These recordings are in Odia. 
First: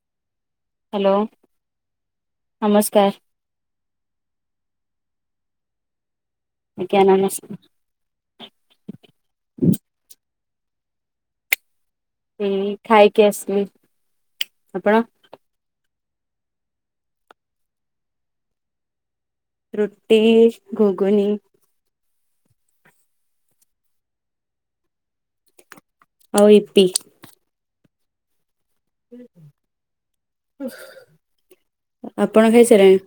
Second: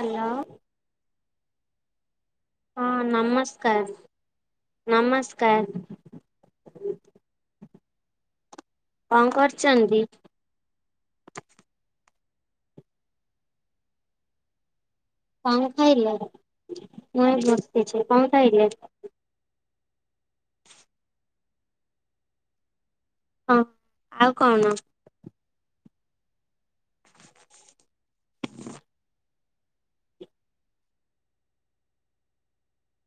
ହ୍ୟାଲୋ। ହ୍ୟାଲୋ। ହଁ ନମସ୍କାର ନମସ୍କାର ନମସ୍କାର। ଆଜ୍ଞା ନମସ୍କାର। କଣ କରୁଛନ୍ତି? ଏଇ ଖାଇକି ଆସିଲି ଆପଣ। କଣ ଖାଇଲ ମୁ ଏଇ ବସିଛି କଣ ଖାଇଲେ? ରୁଟି ଘୁଘୁନୀ। ହଁ ଆଉ କଣ? ଆଉ ଇପି। ଆପଣ ଖାଇସାରିଲେଣି?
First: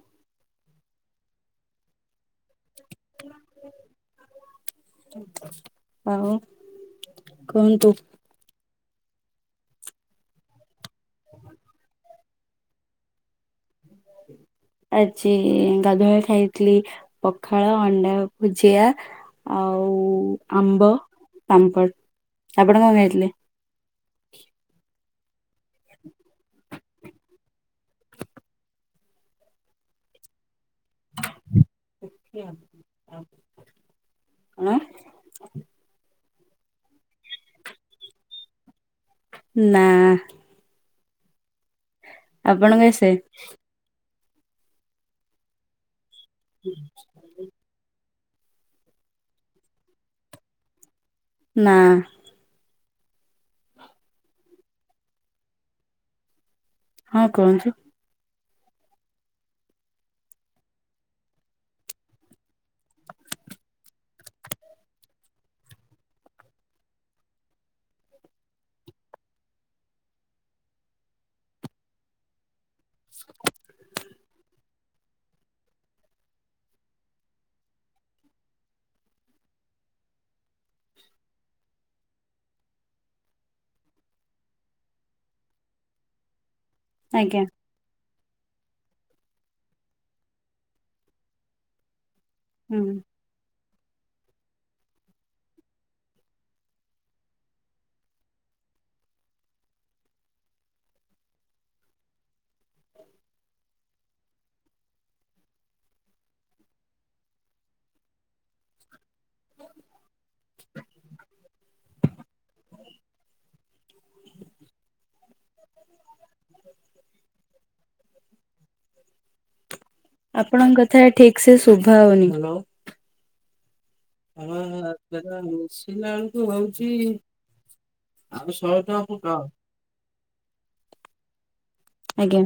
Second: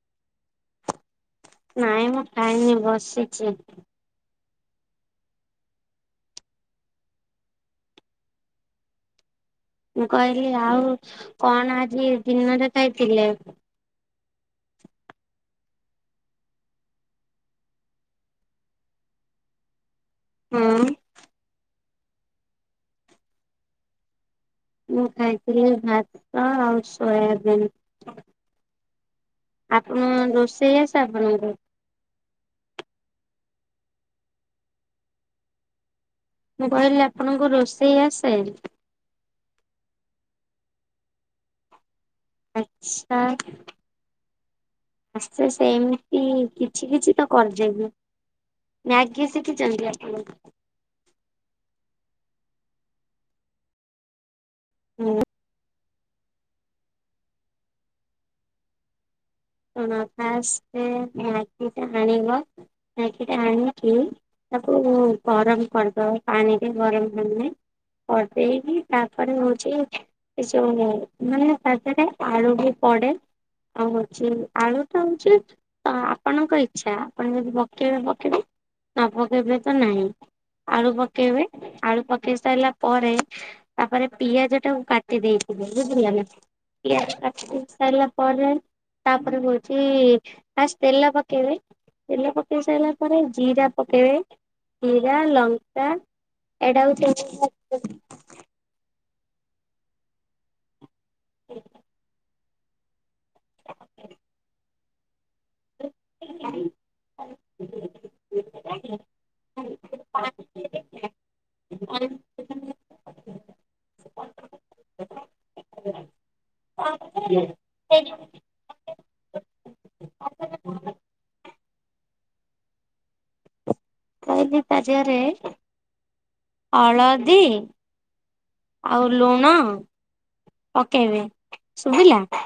ନାଇଁ ମୁଁ ଖାଇନି ବସିଛି। ଆଉ କୁହନ୍ତୁ। ମୁଁ କହିଲି ଆଉ କଣ ଆଜି ଦିନରେ ଖାଇଥିଲେ। ଆଜି ଗାଧୁଆବେଳେ ଖାଇଥିଲି ପଖାଳ ଅଣ୍ଡା ଭୁଜିଆ ଆଉ [inaudible] ଆମ୍ବ ପାମ୍ପଡ଼। ଆପଣ କଣ ଖାଇଥିଲେ? ମୁଁ ଖାଇଥିଲି ଭାତ ଆଉ ସୋୟାବିନ୍। ଆପଣ ରୋଷେଇ ଆସେ ଆପଣଙ୍କୁ? ଆଁ ମୁଁ କହିଲି ଆପଣଙ୍କୁ ରୋଷେଇ ଆସେ? ନାଁ। ଆପଣଙ୍କୁ ଆସେ? ଆଚ୍ଛା ଆସେ ସେମିତି କିଛି କିଛି ତ କରିଜେଇବି ମେଁଗୀ ଶିଖିଛନ୍ତି ଆପଣ। ନା ହୁଁ ହଁ କୁହନ୍ତୁ। ସୁଣ ଫାଷ୍ଟ ମ୍ୟାଗିଟା ଆଣିବ, ମ୍ୟାଗିଟା ଆଣିକି ତାକୁ ଗରମ କରିଦବା ପାଣିରେ ଗରମ ପାଣିରେ କରିଦେଇକି ତାପରେ ହଉଛି ଏଇଯୋ ମାନେ ତା ଦେହରେ ଆଲୁ ବି ପଡ଼େ। ଆଉ ହଉଛି ଆଳୁ ଟା ହଉଛି ତ ଆପଣଙ୍କ ଇଛା ଆପଣ ଯଦି ପକେଇବେ ପକେଇବେ ନ ପକେଇବେ ତ ନାହିଁ। ଆଳୁ ପକେଇବେ ଆଳୁ ପକେଇ ସାରିଲା ପରେ ତାପରେ ପିଆଜ ଟାକୁ କାଟି ଦେଇଥିବେ ବୁଝିଲ ନା। ପିଆଜ ଆଜ୍ଞା କାଟି ସଇଲା ପରେ ତାପରେ ହଉଛି ଫାଷ୍ଟ ତେଲ ପକେଇବେ ତେଲ ପକେ କେଇ ସାରିଲା ହୁଁ ପରେ ଜିରା ପକେଇବେ। ହୀରା ଲଙ୍କା ଏଟା ହେଉଛି [unintelligible] [inaudible] [inaudible] ପାଣି ଦେବେ। [unintelligible] ଆପଣଙ୍କ କଥା ଠିକ ସେ ଶୁଭା ହେଉନି। [unintelligible] ହଳଦୀ ଆଉ ଲୁଣ ପକେଇବେ। ଶୁଭିଲା ଆଜ୍ଞା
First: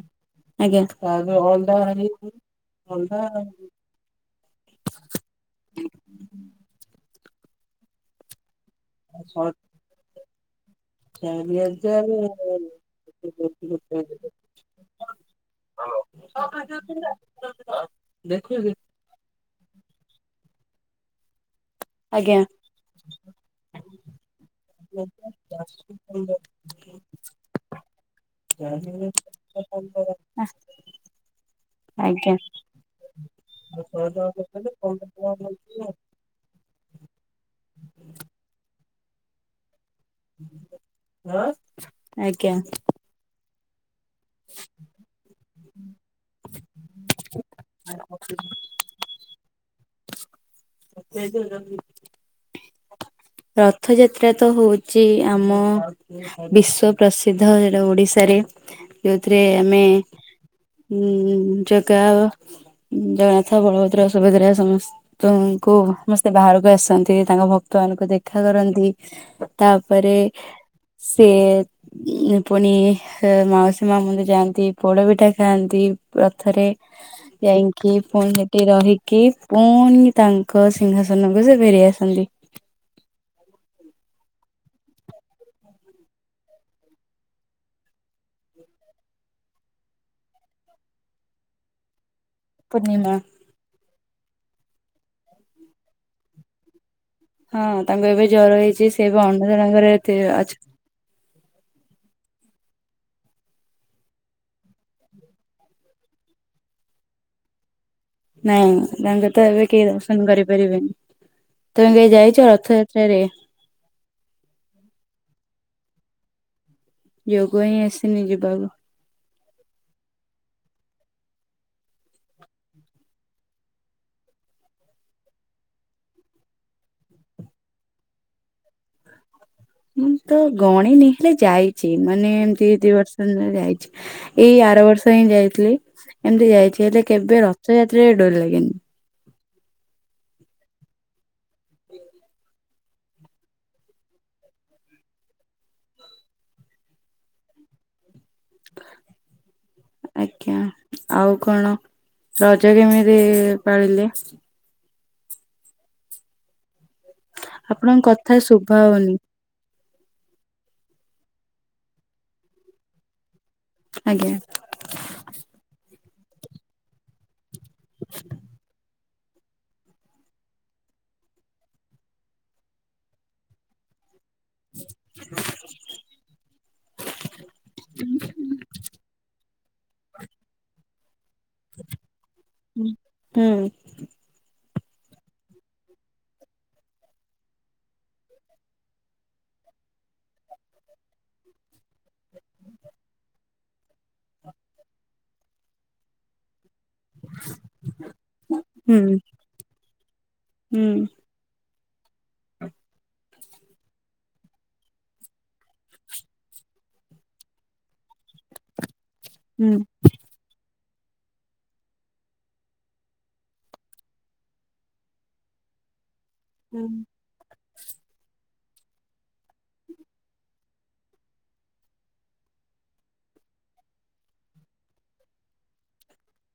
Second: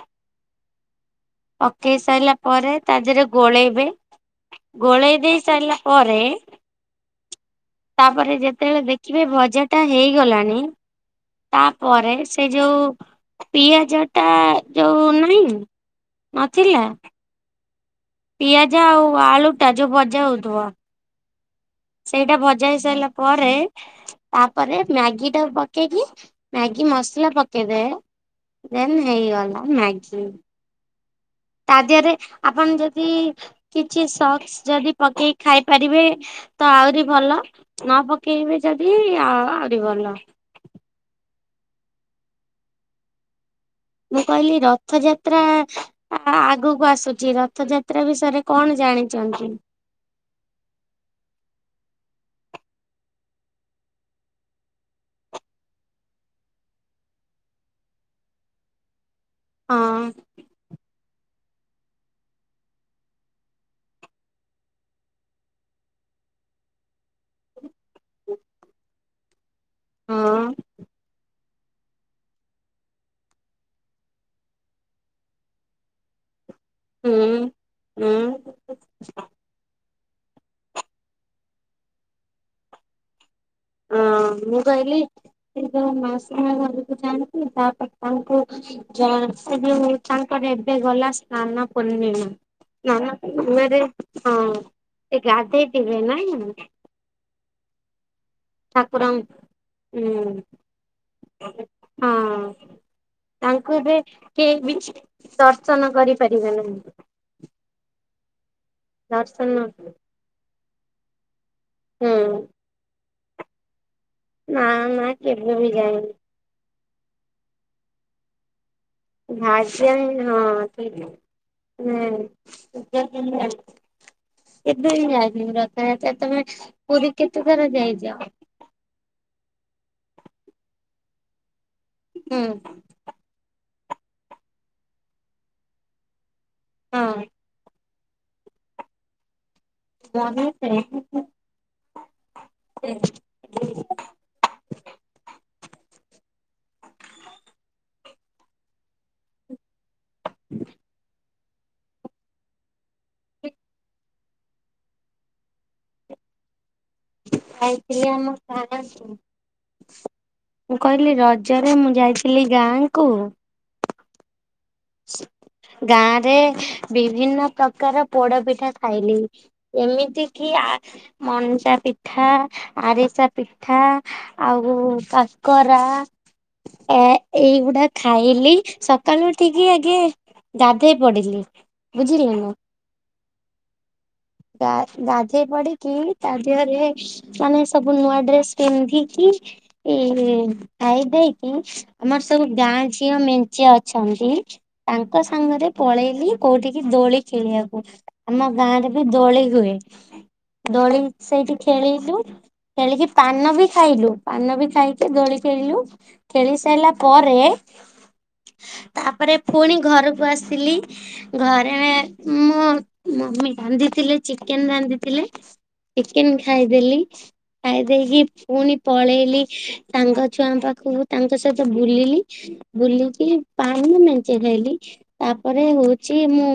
ଆଜ୍ଞା। ପକେଇ ସାରିଲା ପରେ ତା ଦେହରେ ଗୋଳେଇବେ। ଗୋଳେଇ ଦେଇ ସାରିଲା ପରେ ତାପରେ ଯେତେବେଳେ ଦେଖୀ ଖିବେ ଭଜା ଟା ହେଇଗଲାଣି ତାପରେ ସେ ଯୋଉ ପିଆଜ ଟା ଯୋଉ ନାହିଁ ନଥିଲା। ପିଆଜ ଆଉ ଆଳୁ ଟା ଯୋଉ ବଜା ହଉଥିବ। ସେଇଟା ଆଜ୍ଞା ଭଜା ହେଇ ସାରିଲା ପରେ ତାପରେ ମ୍ୟାଗି ଟା ପକେଇକି ମ୍ୟାଗି ମସଲା ପକେଇବେ। ଦେନ୍ ହେଇଗଲା ମ୍ୟାଗି। ତା ଦିହରେ ଆଜ୍ଞା ଆପଣ ଯଦି କିଛି ସକ୍ସ ଯଦି ପକେଇ ଖାଇପାରିବେ ତ ଆହୁରି ଭଲ ନ ପକେଇବେ ଯଦି ଆ ଆହୁରି ଭଲ। ଆଜ୍ଞା। ମୁଁ କହିଲି ରଥଯାତ୍ରା ଆଗକୁ ଆସୁଛି ରଥଯାତ୍ରା। ତ୍ରା ବିଷୟରେ କଣ ଜାଣିଛନ୍ତି। [unintelligible] ରଥଯାତ୍ରା ତ ହଉଛି ଆମ ବିଶ୍ଵ ପ୍ରସିଦ୍ଧ ସେଟା ଓଡିଶାରେ। ଯେଉଥିରେ ଆମେ ହଁ ଉଁ ଜଗା ଜଗନ୍ନାଥ ବଳଭଦ୍ର ସୁଭଦ୍ରା ସମସ୍ତେ ତଙ୍କୁ ସମସ୍ତେ ବାହାରକୁ ଆସନ୍ତି ତାଙ୍କ ଭକ୍ତମାନଙ୍କୁ ଦେଖି। ଦେଖା କରନ୍ତି ତାପରେ ହଁ ସିଏ ଉ ପୁଣି ହେ ମାଉସୀ ମା ମନ୍ଦିର ଯାଆନ୍ତି, ପୋଡ ପିଠା ଖାଆନ୍ତି, ରଥରେ ହୁଁ ଯାଇକି ପୁଣି ହୁଁ ସେଠି ରହିକି ପୁନି ତାଙ୍କ ସିଂହାସନକୁ ସେ ଫେରି ଆସନ୍ତି। [unintelligible] ହଁ ମୁଁ କହିଲି ସେ ଯେତେବଳେ ମାଉସି ମା ଘରକୁ ଯାଆନ୍ତି ତା ପରେ ତାଙ୍କୁ [unintelligible] ପୂର୍ଣ୍ଣିମା ସ୍ନାନପୂର୍ଣ୍ଣିମାରେ ହଁ ସେ ଗାଧେଇଥିବେ ନା। ହଁ ତାଙ୍କୁ ଏବେ ଜର ହେଇଛି ସିଏବେ ଠାକୁରଙ୍କୁ ଅନ୍ଧାର ଘରେ ଥିବେ ଉଁ ଅଛି। ହଁ। ତାଙ୍କୁ ବି କେହି ବି ଦର୍ଶନ କରିପାରିବେ ନାହିଁ। ନାଇଁ ତାଙ୍କୁତ ଏବେ ଦର୍ଶନ କେହି ଦର୍ଶନ କରିପାରିବେନି। ତମେ କେବେ ହୁଁ ଯାଇଛ ରଥଯାତ୍ରାରେ? ନା ନା କେବେ ବି ଯାଇନି। ଯୋଗ ହିଁ ଆସିନି ଯିବାକୁ। [unintelligible] କେବେବି ଯାଇନି ରଥଯାତ୍ରାରେ, ତମେ ପୁରୀ କେତେ ଥର ଯାଇଚ? ମୁଁ ତ ଗଣିନି ହେଲେ ଯାଇଛି ମାନେ ହୁଁ ଏମତି ଦି ବର୍ଷ ଯାଇଛି ଏଇ ଆର ବର୍ଷ ହିଁ ଯାଇଥିଲି, ଏମତି ଯାଇଛି ହେଲେ ହଁ କେବେ ରଥଯାତ୍ରା ତେ ଡୋରି ଲାଗିନି। [unintelligible] [unintelligible] ଆଜ୍ଞା ଆଉ କଣ? ରଜ କେମିତି ପାଳିଲେ? ଆପଣଙ୍କ ଆମ କଥା ଶୁଭା ଗାଁକୁ। ହଉନି। ମୁଁ କହିଲି ରଜରେ ମୁଁ ଯାଇଥିଲି ଗାଁ କୁ। ଆଜ୍ଞା। ଗାଁ ରେ ବିଭିନ୍ନ ପ୍ରକାର ପୋଡ ପିଠା ଖାଇଲି। ଏମିତି କି ଆ ମଣ୍ଡାପିଠା, ଆରିସା ପିଠା ଆଉ କାକରା ତ ଏଇଗୁଡା ଖାଇଲି ସକାଳୁ ଉଠିକି ଜି ଏ ଆଗେ ଗାଧେଇ ପଡିଲି ବୁଝିଲ ନ। ହୁଁ ଗା ଗାଧେଇ ପଡିକି ତା ଦେହରେ ମାନେ ସବୁ ନୂଆ ଡ୍ରେସ ପିନ୍ଧିକି ଏ ଖାଇ ଦେଇକି ଆମର ସବୁ ଗାଁ ଝିଅ ମେଞ୍ଚେ ଅଛ ରହିନ୍ତି ତାଙ୍କ ସାଙ୍ଗରେ ପଳେଇଲି କୋଉଠିିକି ଦୋଳି ଖେଳିବାକୁ। ଆମ ଗାଁରେ ହୁଁ ବି ଦୋଳି ହୁଏ। ହୁଁ ଦୋଳି ସେଇଠି ଖେଳିଲୁ। ଖେଳିକି ପାନ ବି ଖାଇଲୁ। ପାନ ବି ଖାଇକି ଦୋଳି ଖେଳିଲୁ। ଖେଳି ସାରିଲା ପରେ ତାପରେ ପୁଣି ଘରକୁ ଆସିଲି। ଘରେ ମୋ ମମି ରାନ୍ଧିଥିଲେ, ଚିକେନ ରାନ୍ଧିଥିଲେ। ଚିକେନ୍ ହୁଁ ଖାଇଦେଲି। ଖାଇ ଦେଇକି ପୁଣି ପଳେଇଲି ସାଙ୍ଗ ଛୁଆଙ୍କ ପାଖକୁ, ତାଙ୍କ ସହିତ ବୁଲିଲି ବୁଲିକି ପାଣି ମେଞ୍ଚେ ଖାଇଲି, ତାପରେ ହଉଛି ମୁଁ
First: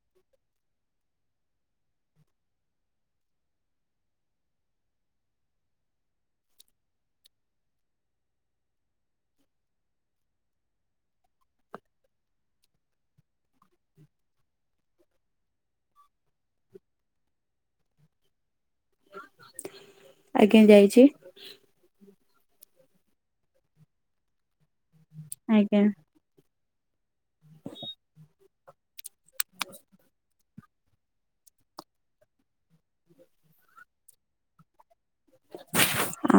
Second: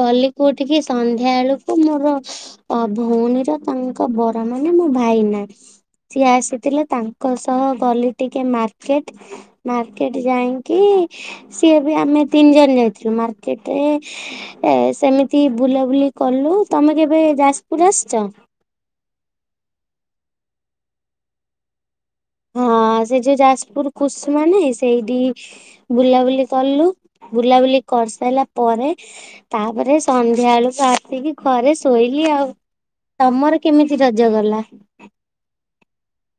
ଗଲି କୋଉଠିକି ସନ୍ଧ୍ୟା ବେଳକୁ ମୋର ମୋ ଭଉଣୀର ତାଙ୍କ ବର ମାନେ ମୋ ଭାଇନା ସିଏ ଆସିଥିଲେ, ତାଙ୍କ ସହ ଗଲି ଟିକେ ମାର୍କେଟ। ମାର୍କେଟେ ଯାଇଁକି ସିଏ ବି ଆମେ ତିନି ଜଣ ଯାଇଥିଲୁ ମାର୍କେଟ୍ ରେ। ଏ ସେମିତି ବୁଲାବୁଲି କଲୁ ତମେ କେବେ ଯାଜପୁର ଆସଚ? ଆଜ୍ଞା ଯାଇଛି। ହଁ ସେ ଯୋଉ ଯାଜପୁର କୁସୁମା ନାଇଁ ସେଇଠି ଆଜ୍ଞା ବୁଲାବୁଲି। କଲୁ ବୁଲାବୁଲି କରିସାଇଲା ପରେ। ତାପରେ ସନ୍ଧ୍ୟା ଳୁକୁ ଆସିକି ଘରେ ଶୋଇଲି ଆଉ। ତମର କେମିତି ରଜ ଗଲା?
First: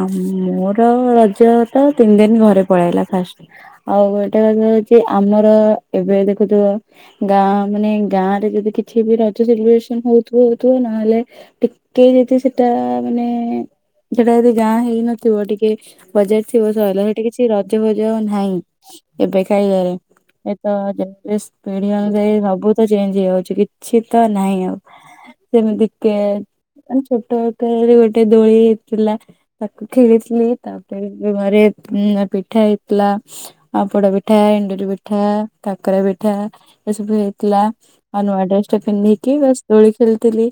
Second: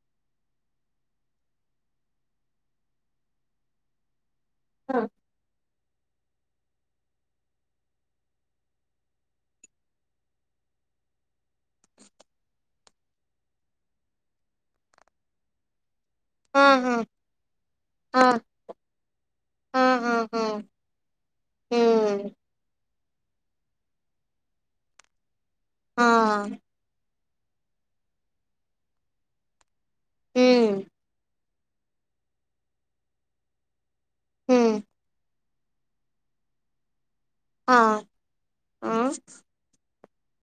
ଆ ମୋର ରଜ ତ ତିନ ଦିନ ଘରେ ପଳେଇଲା ଫାଷ୍ଟ୍। ଆଉ ଏଇଟା କଥା ହଉଛି ହଁ ଆମର ଏବେ ଦେଖୁଥିବ। ଗାଁ ମାନେ ଗାଁ ରେ ଯଦି କିଛି ବି ରଜ ସେଲିବ୍ରେସନ ହଉଥିବ ହଉଥିବ ନହଲେ। ଟିକେ ଯଦି ସେଟା ମାନେ। ସେଟା ଯଦି ଗାଁ ହେଇନଥିବ ଟିକେ ବଜାର ହଁ ଥିବ ହଁ ସଇଲା ସେଠି କିଛି ରଜ ଫଜ ହଁ ନାହିଁ। ଏବେ ଖାଇବାରେ। ହଁ ହଁ ହଁ ଏ ତ ଯୋଉ [unintelligible] ପିଢି ଅନୁଯାଇ ହୁଁ ସବୁ ତ ଚେଞ୍ଜ ହେଇଯାଉଛି କିଛି ତ ନାହିଁ ଆଉ। ସେମିତି କେ ହଁ ମାନେ ଛୋଟ ଆକାରରେ ଗୋଟେ ଦୋଳି ହେଇଥିଲା। ତାକୁ ଖେଳିଥିଲି ହୁଁ ତାପରେ ବି ଘରେ ଉମ ପିଠା ହେଇଥିଲା। ଆ ପୋଡ଼ ପିଠା ହୁଁ ଏଣ୍ଡୁରି ପିଠା କାକରା ପିଠା ଏସବୁ ହେ ଥିଲା ହଁ ଆ ନୂଆ ଡ୍ରେସ୍ ଟେ ହଁ ପିନ୍ଧିକିି ବାସ୍। ଦୋଳି ଖେଳିଥିଲି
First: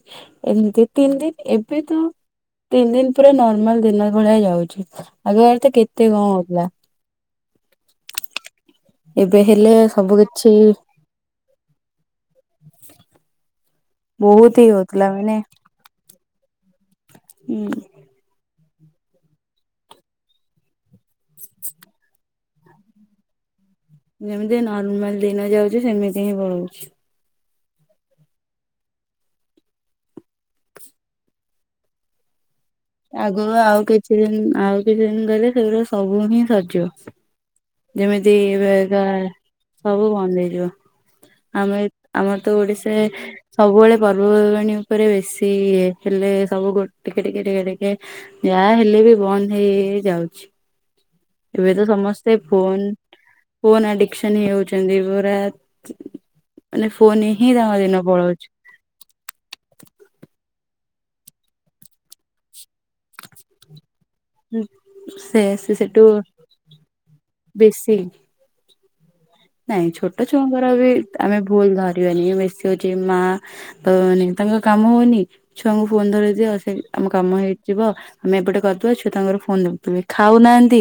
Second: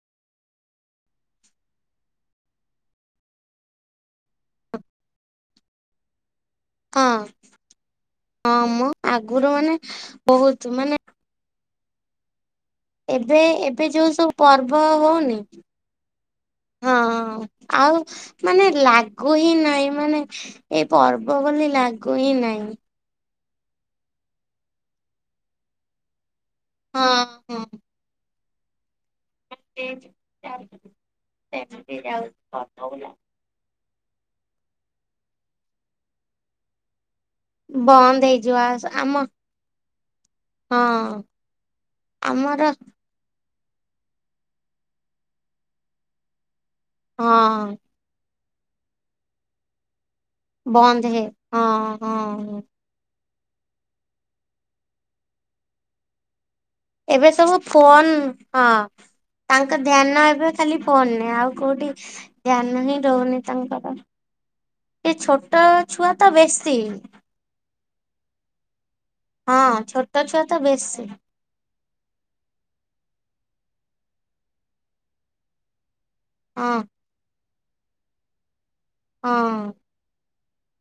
ଏମିତି ତିନ୍ ଦିନ୍ ଏବେ ତ ତିନ ଦିନ୍। ପୁରା ନର୍ମାଲ୍ ଦିନ ଭଳିଆ ଯାଉଛି ଆଗ ଆଡେ ତ କେତେ କଣ ହଉଥିଲା। ହଁ ହଁମ ଏବେ ଆଗୁରୁ ହେଲେ ମାନେ ସବୁ କିଛି ବହୁତୁ ମାନେ। ଏବେ ଏବେ ଯୋଉ ସବୁ ବହୁତ ହିଁ ପର୍ବ ହଉଥିଲା ମାନେ ହଉନି। ହଁ ହୁଁ। ଆଉ। ମାନେ ଲାଗୁ ହି ନାହିଁ ମାନେ ଏଇ ପର୍ବ ବୋଲି ଲାଗୁ ହି ନାହିଁ। ଯେମିତି ନର୍ମାଲ୍ ଦିନ ଯାଉଛି ସେମିତି ହିଁ ପଳଉଛି। ହଁ ହଁ। [unintelligible] ଏମତି ଯାଉଛି ଫଟୋ ବୋଲି। ଆଗରୁ ଆଉ କିଛି ଦିନ୍ ଆଉ କିଛି ଦିନ୍ ଗଲେ ସେଗୁଡା ସବୁ ହିଁ ସରଯିବ। ବନ୍ଦ ଯେମିତି ହେଇଯିବ ଆ ଏବେକା। ଆମ ସବୁ ବନ୍ଦ୍ ହେଇଯିବ ହଁ ଆମେ ଏ ଆମର ତ ଓଡିଶାରେ। ସବୁବେଳେ ପର୍ବପର୍ବାଣୀ ଉପରେ ବେଶୀ ଇଏ ହେଲେ ସବୁ ଗୋ ଟିକେ ଟିକେ ଟିକେ ହଁ ଟି କେ ଯାହା ହେଲେ ବି ବନ୍ଦ୍ ହେଇ ହେଇ ଯାଉଛି। ବନ୍ଦ୍ ହେ ହଁ ଏବେ ତ ସମସ୍ତେ ହଁ ଫୋନ୍ ଫୋନ୍ ଆଡିକସନ୍ ହେଇଯାଉଛନ୍ତି ପୁରା। ମାନେ ଫୋନ ଏବେ ହିଁ ସବୁ ତାଙ୍କ ଦିନ ଫୋନ୍ ପଳଉଛି। ହଁ। ତାଙ୍କ ଧ୍ୟାନ ଏବେ ଖାଲି ଫୋନ୍ ରେ ଆଉ କୋଉଠି ଧ୍ୟାନ ହିଁ ରହୁନି ତାଙ୍କର। ଏଇ ସେ ଛୋଟ ସେ ସେଠୁ ଛୁଆ ତ ବେଶୀ। ବେଶୀ। ହଁ ନାଇଁ ଛୋଟ ଛୁଆ ତ ଛୁଆଙ୍କର ବି ବେଶୀ ଆମେ ଭୁଲ୍ ଧରିବାନି ବେ ଶି ହଉଛି ମା ଭଉଣୀ ତମର କାମ ହଉନି ଛୁଆଙ୍କୁ ଫୋନ୍ ଧରେଇଦିଅ ସେ ହଁ ଆମ। କାମ ହେଇଯିବ ଆମେ ଏପଟେ କରଦବା ଛୁଆ ତାଙ୍କର ଫୋନ୍ ହଁ ଦେଖୁଥିବେ ଖାଉନାହାନ୍ତି।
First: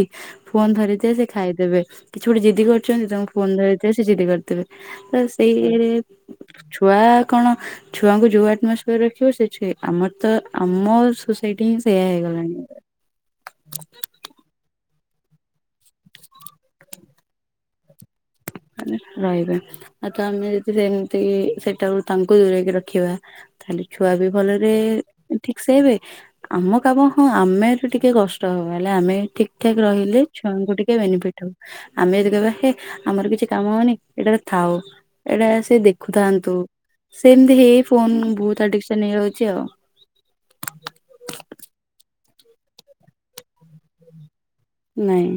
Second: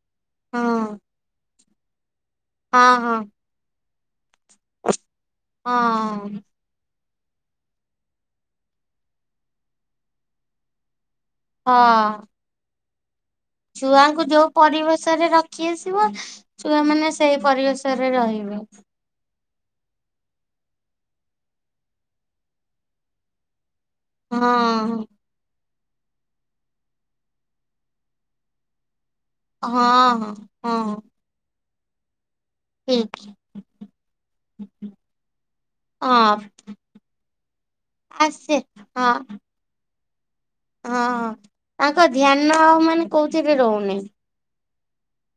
ହଁ ଫୋନ୍ ଧରିଥିବେ ସେ ଖାଇଦେବେ କିଛି ଗୋଟେ ଜିଦି ହଁ କରୁଛନ୍ତି ହଁ ତାଙ୍କୁ ଫୋନ୍ ଧରେଇଦିଅ ସେ ଜିଦି କରି। ଦେବେ ତ ସେଇ ରେ। ହଁ ଛୁଆ କଣ ଛୁଆଙ୍କୁ ଯୋଉ ଆଟମସଫିୟର ରେ ରଖିବ ସେ ଛୁଏ ଆମର ତ ଆମର ହେଇଠି ହିଁ ସେୟା ହଁ ହେଇଗଲାଣି। ଛୁଆଙ୍କୁ ଯୋଉ ପରିବେଶରେ ରଖି ଆସିବ ଛୁଆମାନେ ସେଇ ପରିବେଶରେ ରହିବେ। ଉଁ ରହିବେ ଆଉ ତ ଆମେ ଯଦି ସେମତି କି ସେଠାରୁ ତାଙ୍କୁ ଦୂରେଇକି ରଖିବା ତାହେଲେ ଛୁଆ ବି ଭଲେରେ ହଁ ଠିକସେ ଏବେ ଆମ କାମ ହଁ ଆମେ ଯଦି ଟିକେ କଷ୍ଟ ହବ ହେଲେ ଆମେ ଠିକ୍ ଠାକ୍ ରହିଲେ ହଁ ଛୁଆଙ୍କୁ ହଁ ଟିକେ ବେନିଫିଟ୍ ହବ ଆମେ ଯଦି କହିବା ହେ ଆମର ହୁଁ। କିଛି କାମ ହଉନି ଏଇଟା ଥାଉ ଏଇଟା ସେ ହଁ ଦେଖୁଥାନ୍ତୁ ସେମତି ହେଇ ଫୋନ୍ ଆସେ ବହୁତ ଆଡିକ୍ସନ୍ ହେଇଯାଉଚି ଆଉ। ହଁ ହଁ ତାଙ୍କ ଧ୍ୟାନ ଆଉ ମାନେ କୋଉଥିରେ ରହୁନେଇ। ନାଇଁ।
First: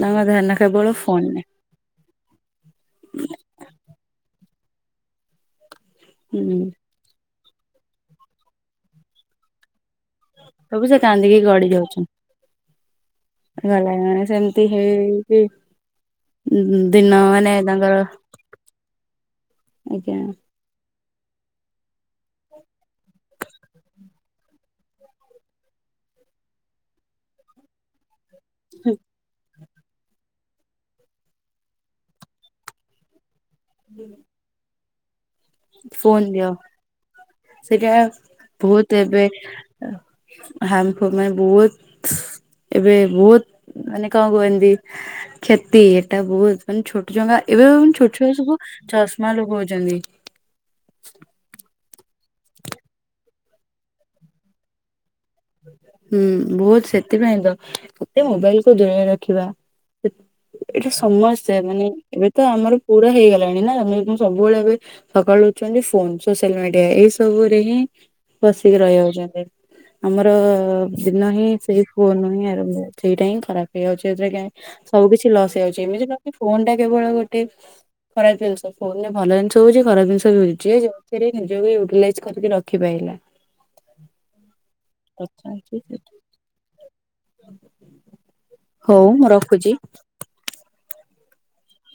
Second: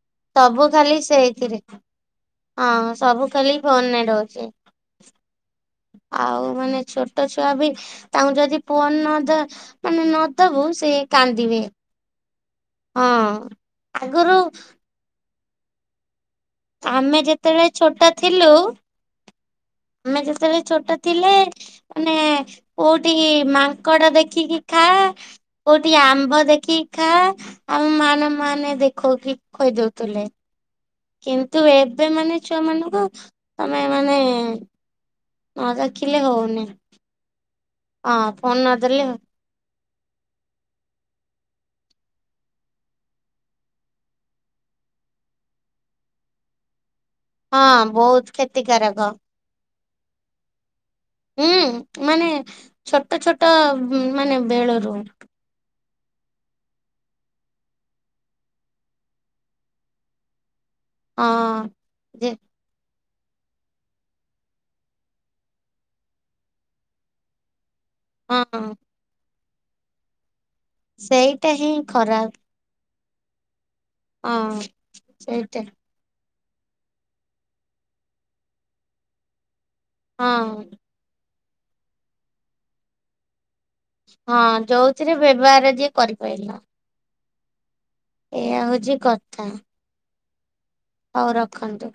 ତାଙ୍କ ଧ୍ୟାନ ସବୁ କେବଳ ଖାଲି ଫୋନରେ ସେଇଥିରେ। ହଁ ସବୁ ଖାଲି ଫୋନ ରେ ରହୁଚି। ଆଉ ହୁଁ ମାନେ ଛୋଟ ଛୁଆ ବି ତାଙ୍କୁ ଯଦି ପୋନ ନ ଦ ମାନେ ନ ଦବୁ ସବୁ ସେ ସେଇ କାନ୍ଦିକି କାନ୍ଦିବେ। ହଁ। ଗଲାଇ ମାନେ ଆଗରୁ ସେମତି ହେଇ ହେଇକି ଉଁ ଦିନ ମାନେ ତାଙ୍କର ହେଲୋ। ଆଜ୍ଞା ଆମେ ଯେତେବେଳେ ଛୋଟ ଥିଲେ ମାନେ କୋଉଠିକି ମାଙ୍କଡ ଦେଖିକି ଖା। କୋଉଠି ଆମ୍ବ ଦେଖିକି ଖା ଆମ ମା ନ ମାନେ ଦେଖଉକି ଖୁଆଇ ଦଉଥିଲେ। କିନ୍ତୁ ଏବେ ମାନେ ଛୁଆ ମାନଙ୍କୁ ତମେ ମାନେ ନ ଫୋନ ଦେଖିଲେ ଦିଅ ହଉନି। ସେଇଟା ହଁ ଫୋନ ବହୁତ ନଦେଲେ ଏବେ ଅ ହାର୍ମ ଫୁ ମାନେ ବହୁତ ଏବେ ବହୁତ ମାନେ କଣ କୁହନ୍ତି କ୍ଷତି ଏଟା ବହୁତ ମାନେ ଛୋଟ ଛୁଆ ଙ୍କ ଏବେ ହଁ ଭାବନ୍ ଛୋଟ ବହୁତ ଛୁଆ ସବୁ କ୍ଷତିକାରକ। ଚଷମା ଲଗଉଚନ୍ତି। ହୁଁ ମାନେ ଛୋଟ ଛୋଟ ଉଁ ମାନେ ବେଳରୁ। ହୁଁ ବହୁତ ସେଥିପାଇଁ ତ ଯେତେ ମୋବାଇଲ କୁ ଦୂରେଇ ରଖିବା ସେ ଏଇଟା ସମସ୍ତେ ହଁ। ମାନେ ଏବେ ଯେ ତ ଆମର ପୁରା ହେଇଗଲାଣି ନା ମେ ସବୁବେଳେ ଏବେ ସକାଳୁ ଉଠୁଚନ୍ତି ଫୋନ ସୋସିଆଲ ମିଡିଆ ଏଇସବୁରେ ହିଁ ହଁ ପଶିିକି ରହିଯାଉଚନ୍ତି। ଆମର ଦିନ ହିଁ ସେଇଟା ସେଇ ଫୋନରୁ ଖରାପ ହିଁ ଆରମ୍ଭ ହୁଏ। ସେଇଟା ହିଁ ଖରାପ ହେଇଯାଉଛି ହଁ [unintelligible] ସବୁ କିଛି ଲସ ସେଇଟା ହେଇଯାଉଛି ଏମିତି ଫୋନ ଟା କେବଳ ଗୋଟେ ଖରାପ ଜିନିଷ ଫୋନରେ ଭଲ ଜିନିଷ ହଉଚି ଖରାପ ଜିନିଷ ବି ହଉଚି ହଁ। ଯିଏ ଯୋଉ ଥିରେ ନିଜକୁ ୟୁଟିଲାଇଜ କରିକି ରଖିପାଇଲା। ହଁ ଯୋଉଥିରେ କଥା ବ୍ୟବହାର ହଉଛି ଯିଏ ସେଇଟା କରିପାଇଲା। [unintelligible] ଏଇଆ ହଉଚି ହଉ ମୁଁ କଥା। ରଖୁଛି। ହଉ ରଖନ୍ତୁ।